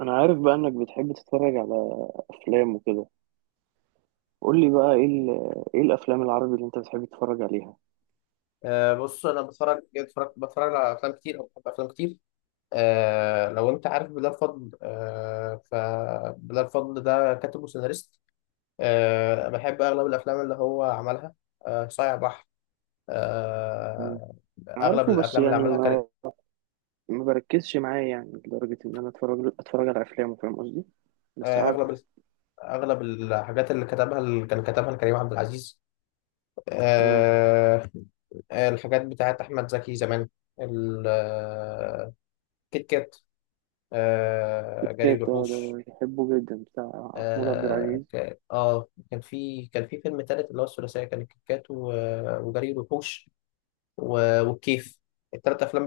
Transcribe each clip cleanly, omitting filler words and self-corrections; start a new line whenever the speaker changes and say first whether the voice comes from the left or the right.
right: انا عارف بقى انك بتحب تتفرج على افلام وكده. قول لي بقى ايه ايه الافلام العربي اللي انت بتحب تتفرج عليها؟
left: بص انا بتفرج جد بتفرج بتفرج على افلام كتير او بحب افلام كتير. لو انت عارف بلال فضل، فبلال فضل ده كاتب وسيناريست. بحب اغلب الافلام اللي هو عملها. صايع بحر.
right: مم.
left: أه اغلب
right: عارفه، بس
left: الافلام اللي
right: يعني
left: عملها كريم.
right: ما بركزش معاه، يعني لدرجة ان انا اتفرج على افلامه، فاهم قصدي؟ بس
left: أه اغلب
right: عارفه.
left: ال- اغلب الحاجات اللي كان كتبها لكريم عبد العزيز.
right: مم.
left: أه الحاجات بتاعت احمد زكي زمان. ال- آه، كيت كات.
right: كيت
left: جري
right: كات،
left: وحوش.
right: ده بحبه جدا، بتاع محمود عبد العزيز.
left: كان في فيلم تالت اللي هو الثلاثيه، كان الكيكات وجري الوحوش والكيف، التلات افلام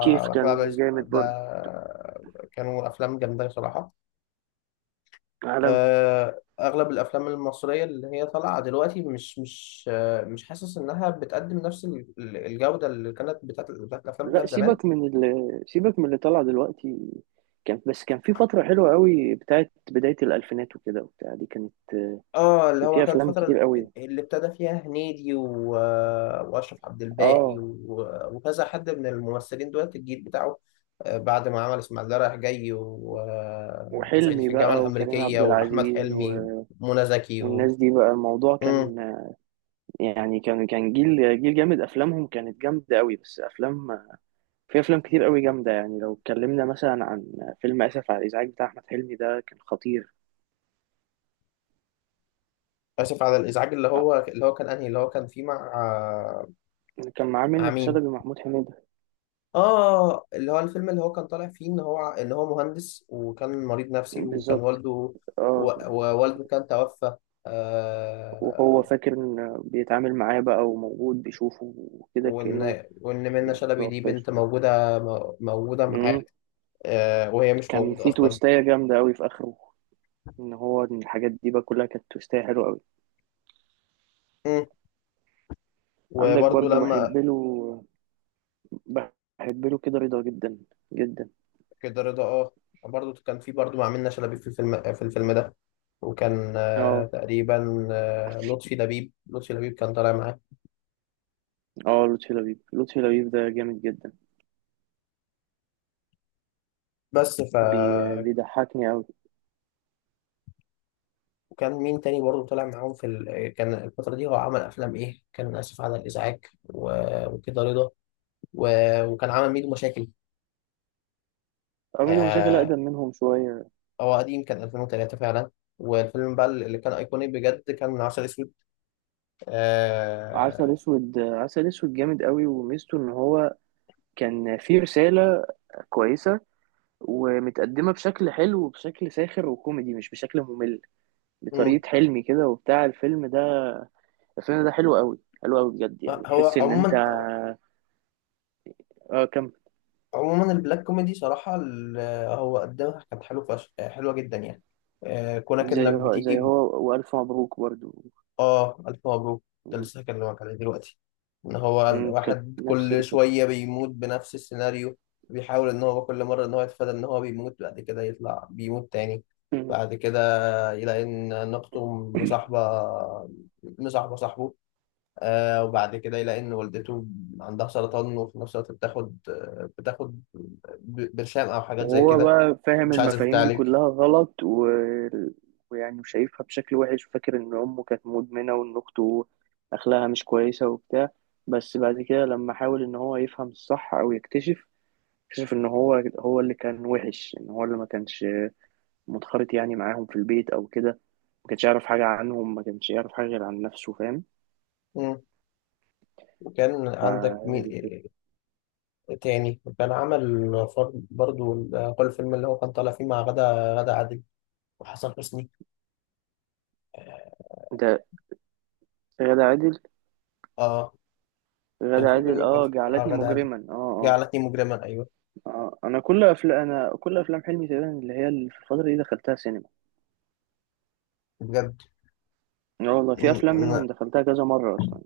right: كيف
left: احمد عبد
right: كان
left: العزيز
right: جامد
left: ده،
right: برضه،
left: كانوا افلام جامده بصراحه.
right: عالمي.
left: اغلب الافلام المصريه اللي هي طالعه دلوقتي، مش حاسس انها بتقدم نفس الجوده اللي كانت بتاعت الافلام
right: لا،
left: بتاعت زمان.
right: سيبك من اللي طلع دلوقتي، كان في فترة حلوة قوي بتاعت بداية الألفينات وكده وبتاع، دي كانت
left: اه اللي
right: كان
left: هو
right: فيها
left: كان
right: أفلام
left: الفترة
right: كتير قوي.
left: اللي ابتدى فيها هنيدي وأشرف عبد الباقي
right: اه،
left: وكذا حد من الممثلين دولت الجيل بتاعه. بعد ما عمل إسماعيلية رايح جاي و... آه، وصعيدي
right: وحلمي
left: في الجامعة
right: بقى وكريم
left: الأمريكية
right: عبد
left: وأحمد
right: العزيز
left: حلمي ومنى زكي.
right: والناس دي بقى، الموضوع
left: مم.
right: كان يعني كان جيل جامد، افلامهم كانت جامده قوي. بس افلام في افلام كتير قوي جامده، يعني لو اتكلمنا مثلا عن فيلم اسف على الازعاج بتاع احمد حلمي، ده كان خطير.
left: آسف على الإزعاج، اللي هو كان أنهي اللي هو كان فيه مع؟
right: كان معاه
left: مع
right: منة
left: مين؟
right: شلبي ومحمود حميدة.
left: آه، اللي هو الفيلم اللي هو كان طالع فيه إن هو مهندس، وكان مريض نفسي، وكان
right: بالظبط،
left: والده،
right: اه.
left: ووالده كان توفى،
right: وهو
left: آه.
right: فاكر ان بيتعامل معاه بقى، وموجود بيشوفه وكده كأنه
left: وإن منة
right: ما
left: شلبي دي
right: توفاش.
left: بنت موجودة، موجودة
right: مم.
left: معاك. آه، وهي مش
right: كان
left: موجودة
right: في
left: أصلا.
right: تويستاية جامدة أوي في آخره، ان هو إن الحاجات دي بقى كلها كانت توستاية حلوة قوي.
left: مم.
right: عندك
left: وبرضو
right: برضو
left: لما
right: بحب له كده رضا، جدا جدا.
left: كده رضا، اه، برضو كان في، برضو مع منة شلبي في الفيلم ده. وكان
right: اه،
left: تقريبا لطفي لبيب كان طالع معاه.
right: اه، لطفي لبيب، ده جامد جدا.
left: بس ف
right: بي... بيضحكني قوي.
left: وكان مين تاني برضو طالع معاهم في كان الفترة دي هو عمل أفلام إيه؟ كان آسف على الإزعاج، وكده رضا و... وكان عمل ميدو مشاكل.
right: ميدو مشاكل
left: آه،
right: اقدم منهم شوية.
left: هو قديم، كان 2003 فعلا. والفيلم بقى اللي كان ايقوني بجد كان من عسل اسود
right: عسل
left: آه...
right: اسود، جامد قوي، وميزته ان هو كان فيه رسالة كويسة، ومتقدمة بشكل حلو وبشكل ساخر وكوميدي، مش بشكل ممل،
left: مم.
right: بطريقة حلمي كده وبتاع الفيلم ده الفيلم ده حلو قوي، حلو قوي بجد، يعني
left: هو
right: تحس ان انت.
left: عموما
right: اه، كمل.
left: عموما البلاك كوميدي صراحه هو قدمها كانت حلوه جدا يعني. آه، كونك انك
right: زي
left: بتيجي.
right: هو والف مبروك برضو.
left: اه، الف مبروك، ده
right: مم.
left: لسه هكلمك عليه دلوقتي. ان هو
right: مم. كانت
left: الواحد
right: نفس
left: كل
right: الفكره.
left: شويه بيموت بنفس السيناريو، بيحاول ان هو كل مره ان هو يتفادى ان هو بيموت، بعد كده يطلع بيموت تاني.
right: مم.
left: بعد كده يلاقي ان اخته مصاحبه مصاحبه صاحبه. آه، وبعد كده يلاقي ان والدته عندها سرطان، وفي نفس الوقت بتاخد برشام او حاجات زي
right: وهو
left: كده،
right: بقى فاهم
left: مش عايزه
right: المفاهيم دي
left: تتعالج.
right: كلها غلط، ويعني شايفها بشكل وحش، وفاكر ان امه كانت مدمنه وان اخته اخلاقها مش كويسه وبتاع. بس بعد كده لما حاول ان هو يفهم الصح او يكتشف، اكتشف ان هو هو اللي كان وحش، ان هو اللي ما كانش منخرط يعني معاهم في البيت او كده، ما كانش يعرف حاجه عنهم، ما كانش يعرف حاجه غير عن نفسه، فاهم؟
left: مم. وكان
right: ف
left: عندك مين تاني؟ وكان عمل برضو كل فيلم اللي هو كان طالع فيه مع غادة عادل وحسن حسني،
right: انت، غادة عادل،
left: اه. كان
right: غادة
left: في
right: عادل،
left: فيلم كان
right: اه،
left: فيه مع
right: جعلتني
left: غادة عادل،
right: مجرما، اه، اه.
left: جعلتني مجرما، ايوه.
right: اه، انا كل افلام، انا كل افلام حلمي تقريبا اللي هي اللي في الفتره دي دخلتها سينما.
left: بجد.
right: اه والله، في افلام
left: م-
right: منهم دخلتها كذا مره اصلا.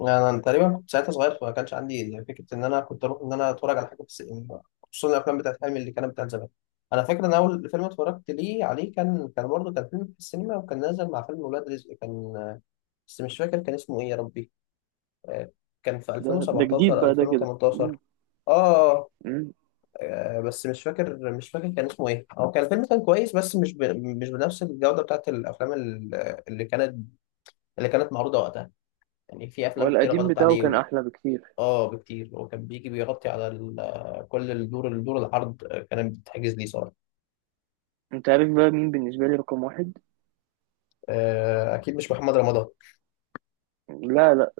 left: انا تقريبا كنت ساعتها صغير، فما كانش عندي يعني فكره ان انا كنت اروح ان انا اتفرج على حاجه في السينما، خصوصا الافلام بتاعت حلمي اللي كانت بتاعت زمان. انا فاكر ان اول فيلم اتفرجت ليه عليه كان برضه كان فيلم في السينما، وكان نازل مع فيلم ولاد رزق كان، بس مش فاكر كان اسمه ايه يا ربي. آه، كان في
right: ده جديد
left: 2017
right: بقى، ده كده. مم،
left: 2018، اه.
right: مم.
left: آه، بس مش فاكر كان اسمه ايه. هو كان الفيلم كان كويس، بس مش بنفس الجودة بتاعت الافلام اللي كانت اللي كانت معروضة وقتها. يعني في افلام كتير
right: والقديم
left: غلطت
right: بتاعه
left: عليه
right: كان
left: وال-
right: احلى بكتير.
left: اه بكتير، هو كان بيجي بيغطي على كل الدور العرض، آه، كانت بتتحجز ليه صراحة.
right: انت عارف بقى مين بالنسبه لي رقم واحد؟
left: آه، اكيد مش محمد رمضان.
right: لا، لا،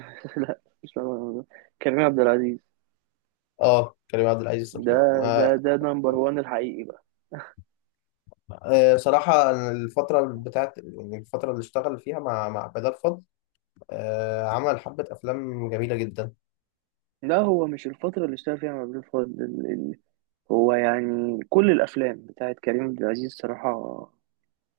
right: لا، مش رقم واحد. كريم عبد العزيز.
left: اه كريم عبد العزيز
right: ده
left: صراحة.
right: ده نمبر وان الحقيقي بقى.
left: آه، صراحة أنا الفترة بتاعت يعني الفترة اللي اشتغل فيها مع بدر فضل، آه، عمل حبة أفلام جميلة جدا.
right: لا، هو مش الفترة اللي اشتغل فيها مع عبد الفضل، هو يعني كل الأفلام بتاعت كريم عبد العزيز صراحة.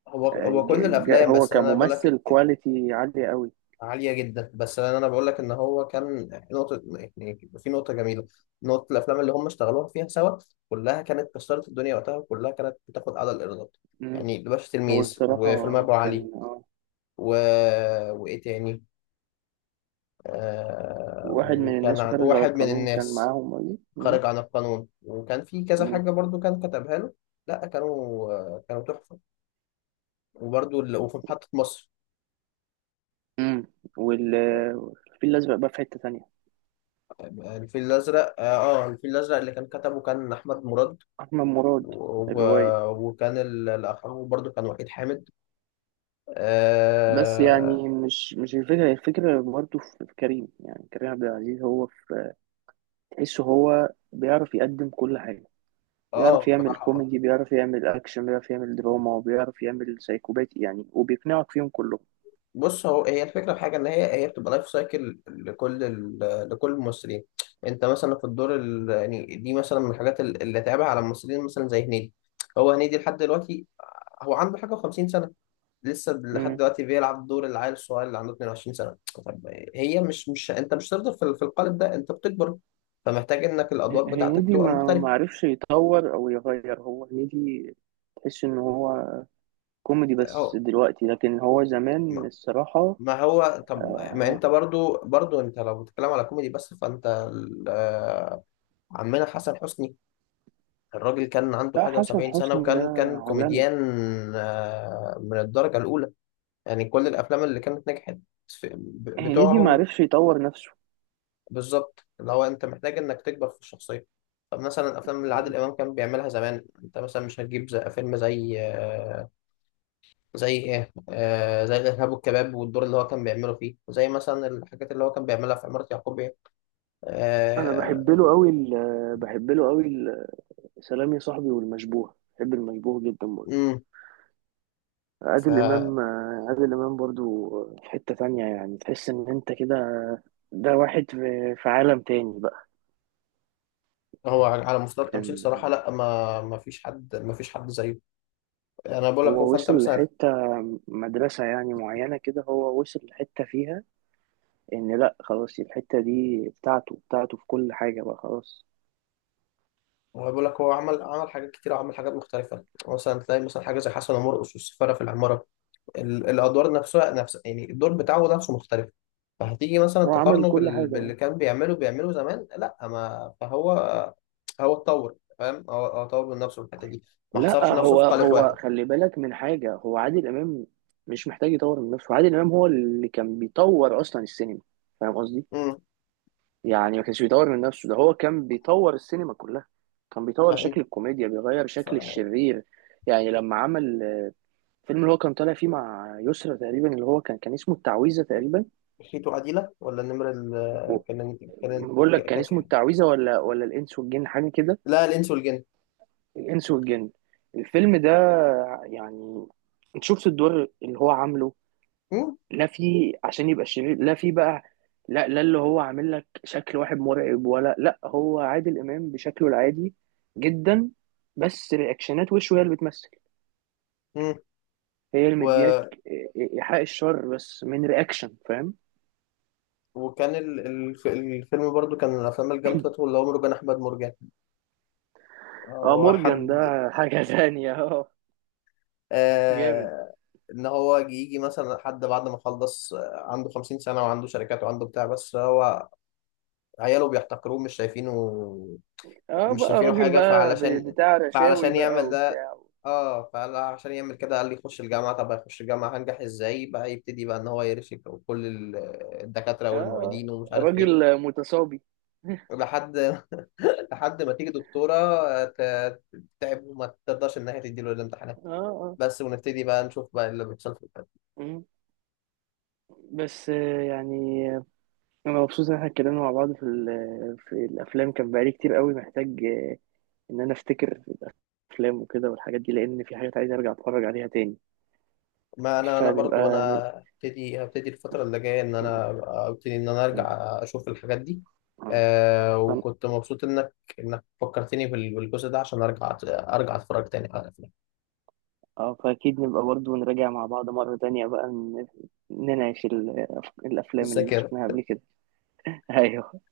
left: هو كل الافلام،
right: هو
left: بس انا بقول لك،
right: كممثل كواليتي عالية قوي.
left: عالية جدا، بس انا بقول لك ان هو كان نقطة، يعني في نقطة جميلة، نقطة الافلام اللي هم اشتغلوها فيها سوا كلها كانت كسرت الدنيا وقتها، وكلها كانت بتاخد اعلى الايرادات.
right: مم.
left: يعني الباشا
right: هو
left: تلميذ،
right: الصراحة
left: وفيلم ابو
right: كان
left: علي و... وايه تاني،
right: واحد من
left: وكان
right: الناس، وخارج على
left: واحد من
right: القانون، كان
left: الناس،
right: معاهم قوي. مم.
left: خارج عن القانون، وكان في كذا
right: مم.
left: حاجة برضو كان كتبها له. لا كانوا تحفة. وبرضو وفي محطة مصر.
right: مم. وال الفيل الأزرق بقى في حتة تانية.
left: الفيل الأزرق اللي كان كتبه كان أحمد مراد
right: أحمد مراد،
left: و...
right: الرواية.
left: الاخر برضو كان وحيد حامد،
right: بس
left: اه.
right: يعني مش الفكرة، الفكرة برضه في كريم، يعني كريم عبد العزيز هو في، تحسه هو بيعرف يقدم كل حاجة.
left: آه،
right: بيعرف يعمل
left: بصراحه،
right: كوميدي، بيعرف يعمل أكشن، بيعرف يعمل دراما، وبيعرف يعمل سايكوباتي يعني، وبيقنعك فيهم كلهم.
left: بص هو هي الفكره في حاجه ان هي بتبقى لايف سايكل لكل لكل الممثلين. انت مثلا في الدور يعني دي مثلا من الحاجات اللي اتعبها على الممثلين، مثلا زي هنيدي. هو هنيدي لحد دلوقتي، هو عنده حاجه و50 سنه، لسه لحد دلوقتي بيلعب دور العيل الصغير اللي عنده 22 سنه. طب، مش مش انت مش هتفضل في القالب ده، انت بتكبر، فمحتاج انك الادوار بتاعتك
right: هنيدي
left: تبقى
right: ما
left: مختلفه.
right: ما عرفش يطور او يغير، هو هنيدي، تحس ان هو كوميدي بس
left: اهو،
right: دلوقتي، لكن هو زمان الصراحة.
left: ما هو طب، ما
right: آه،
left: انت برضو انت لو بتتكلم على كوميدي بس، فانت عمنا حسن حسني، الراجل كان عنده
right: لا،
left: حاجة
right: حسن
left: و70 سنة،
right: حسني ده
left: وكان
right: عالمي.
left: كوميديان، آه، من الدرجة الأولى، يعني كل الأفلام اللي كانت نجحت
right: هنيدي ما
left: بتوعهم.
right: عرفش يطور نفسه.
left: بالظبط، اللي هو أنت محتاج إنك تكبر في الشخصية. طب مثلا الأفلام اللي عادل إمام كان بيعملها زمان، أنت مثلا مش هتجيب زي فيلم زي آه، زي إيه آه، زي الإرهاب والكباب، والدور اللي هو كان بيعمله فيه، زي مثلا الحاجات اللي هو كان بيعملها في عمارة يعقوب،
right: انا
left: آه،
right: بحب له قوي بحب له قوي سلام يا صاحبي، والمشبوه، بحب المشبوه جدا برضه.
left: امم.
right: عادل
left: فهو،
right: امام، عادل امام برضه، في حتة تانية، يعني تحس ان انت كده، ده واحد في عالم تاني بقى.
left: على مستوى التمثيل
right: كان
left: صراحة، لا ما فيش حد، ما فيش حد زيه. يعني انا بقول لك، هو،
right: هو
left: فانت
right: وصل
left: مثلا،
right: لحتة، مدرسة يعني معينة كده، هو وصل لحتة فيها إن لأ، خلاص الحتة دي بتاعته في كل حاجة بقى، خلاص.
left: هو بقول لك هو عمل حاجات كتير، وعمل حاجات مختلفة. مثلا تلاقي مثلا حاجة زي حسن ومرقص، والسفارة في العمارة، الادوار نفسها، نفس يعني الدور بتاعه، نفسه مختلف. فهتيجي مثلا
right: هو عمل
left: تقارنه
right: كل حاجة أهو.
left: باللي كان بيعمله زمان، لا ما فهو، هو اتطور، فاهم؟ هو اتطور من نفسه في الحتة دي، ما
right: لأ،
left: حصرش نفسه
right: هو
left: في قالب
right: هو
left: واحد.
right: خلي بالك من حاجة، هو عادل إمام مش محتاج يطور من نفسه، عادل إمام هو اللي كان بيطور أصلا السينما، فاهم قصدي؟
left: امم،
right: يعني ما كانش بيطور من نفسه، ده هو كان بيطور السينما كلها، كان بيطور شكل الكوميديا، بيغير شكل
left: فانت،
right: الشرير. يعني لما عمل الفيلم اللي هو كان طالع فيه مع يسرا تقريبا، اللي هو كان اسمه التعويذة تقريبا.
left: خيتو عديلة ولا النمرة ال
right: و-
left: كان
right: بقول لك
left: كانت
right: كان
left: في
right: اسمه
left: حاجة،
right: التعويذة ولا الإنس والجن، حاجة كده.
left: لا، الإنس والجن.
right: الإنس والجن، الفيلم ده، يعني انت شفت الدور اللي هو عامله؟
left: مم؟
right: لا فيه عشان يبقى شرير، لا فيه بقى لا، لا، اللي هو عامل لك شكل واحد مرعب؟ ولا، لا، هو عادل إمام بشكله العادي جدا، بس رياكشنات وشه هي اللي بتمثل،
left: مم.
right: هي اللي مدياك.
left: و...
right: إيحاء الشر بس من رياكشن، فاهم؟
left: وكان ال... ال- الفيلم برضو كان من الأفلام الجامدة بتاعته، اللي هو مرجان أحمد مرجان.
right: اه،
left: هو
right: مورجان
left: حد،
right: ده حاجة تانية، اه، جامد.
left: آه... إن هو يجي مثلا حد بعد ما خلص، آه، عنده 50 سنة وعنده شركات وعنده بتاع، بس هو عياله بيحتقروه، مش شايفينه،
right: اه،
left: مش
right: بقى
left: شايفينه
right: راجل
left: حاجة.
right: بقى،
left: فعلشان،
right: بتاع رشاوي
left: فعلشان
right: بقى
left: يعمل ده،
right: وبتاع.
left: اه فقال عشان يعمل كده، قال لي يخش الجامعه. طب هيخش الجامعه هنجح ازاي؟ بقى يبتدي بقى ان هو يرشك كل الدكاتره
right: اه، اه،
left: والمعيدين ومش عارف ايه،
right: راجل متصابي
left: لحد لحد ما تيجي دكتوره ت- تتعب وما تقدرش ان هي تديله الامتحانات،
right: اه، اه.
left: بس، ونبتدي بقى نشوف بقى اللي بيحصل في البلد.
right: مم. بس يعني انا مبسوط ان احنا اتكلمنا مع بعض في الافلام، كان بقالي كتير قوي محتاج، ان انا افتكر افلام وكده والحاجات دي، لان في حاجات عايز ارجع اتفرج عليها تاني.
left: ما انا
right: فنبقى
left: برضو انا
right: ن...
left: هبتدي، الفتره اللي جايه ان
right: مم.
left: انا ابتدي ان انا ارجع
right: مم.
left: اشوف الحاجات دي. آه،
right: مم.
left: وكنت مبسوط انك فكرتني بالجزء ده عشان ارجع اتفرج تاني على الافلام،
right: اه، فأكيد نبقى برضه نراجع مع بعض مرة تانية بقى، نناقش الأفلام اللي
left: الذاكره.
right: شفناها قبل كده. أيوه.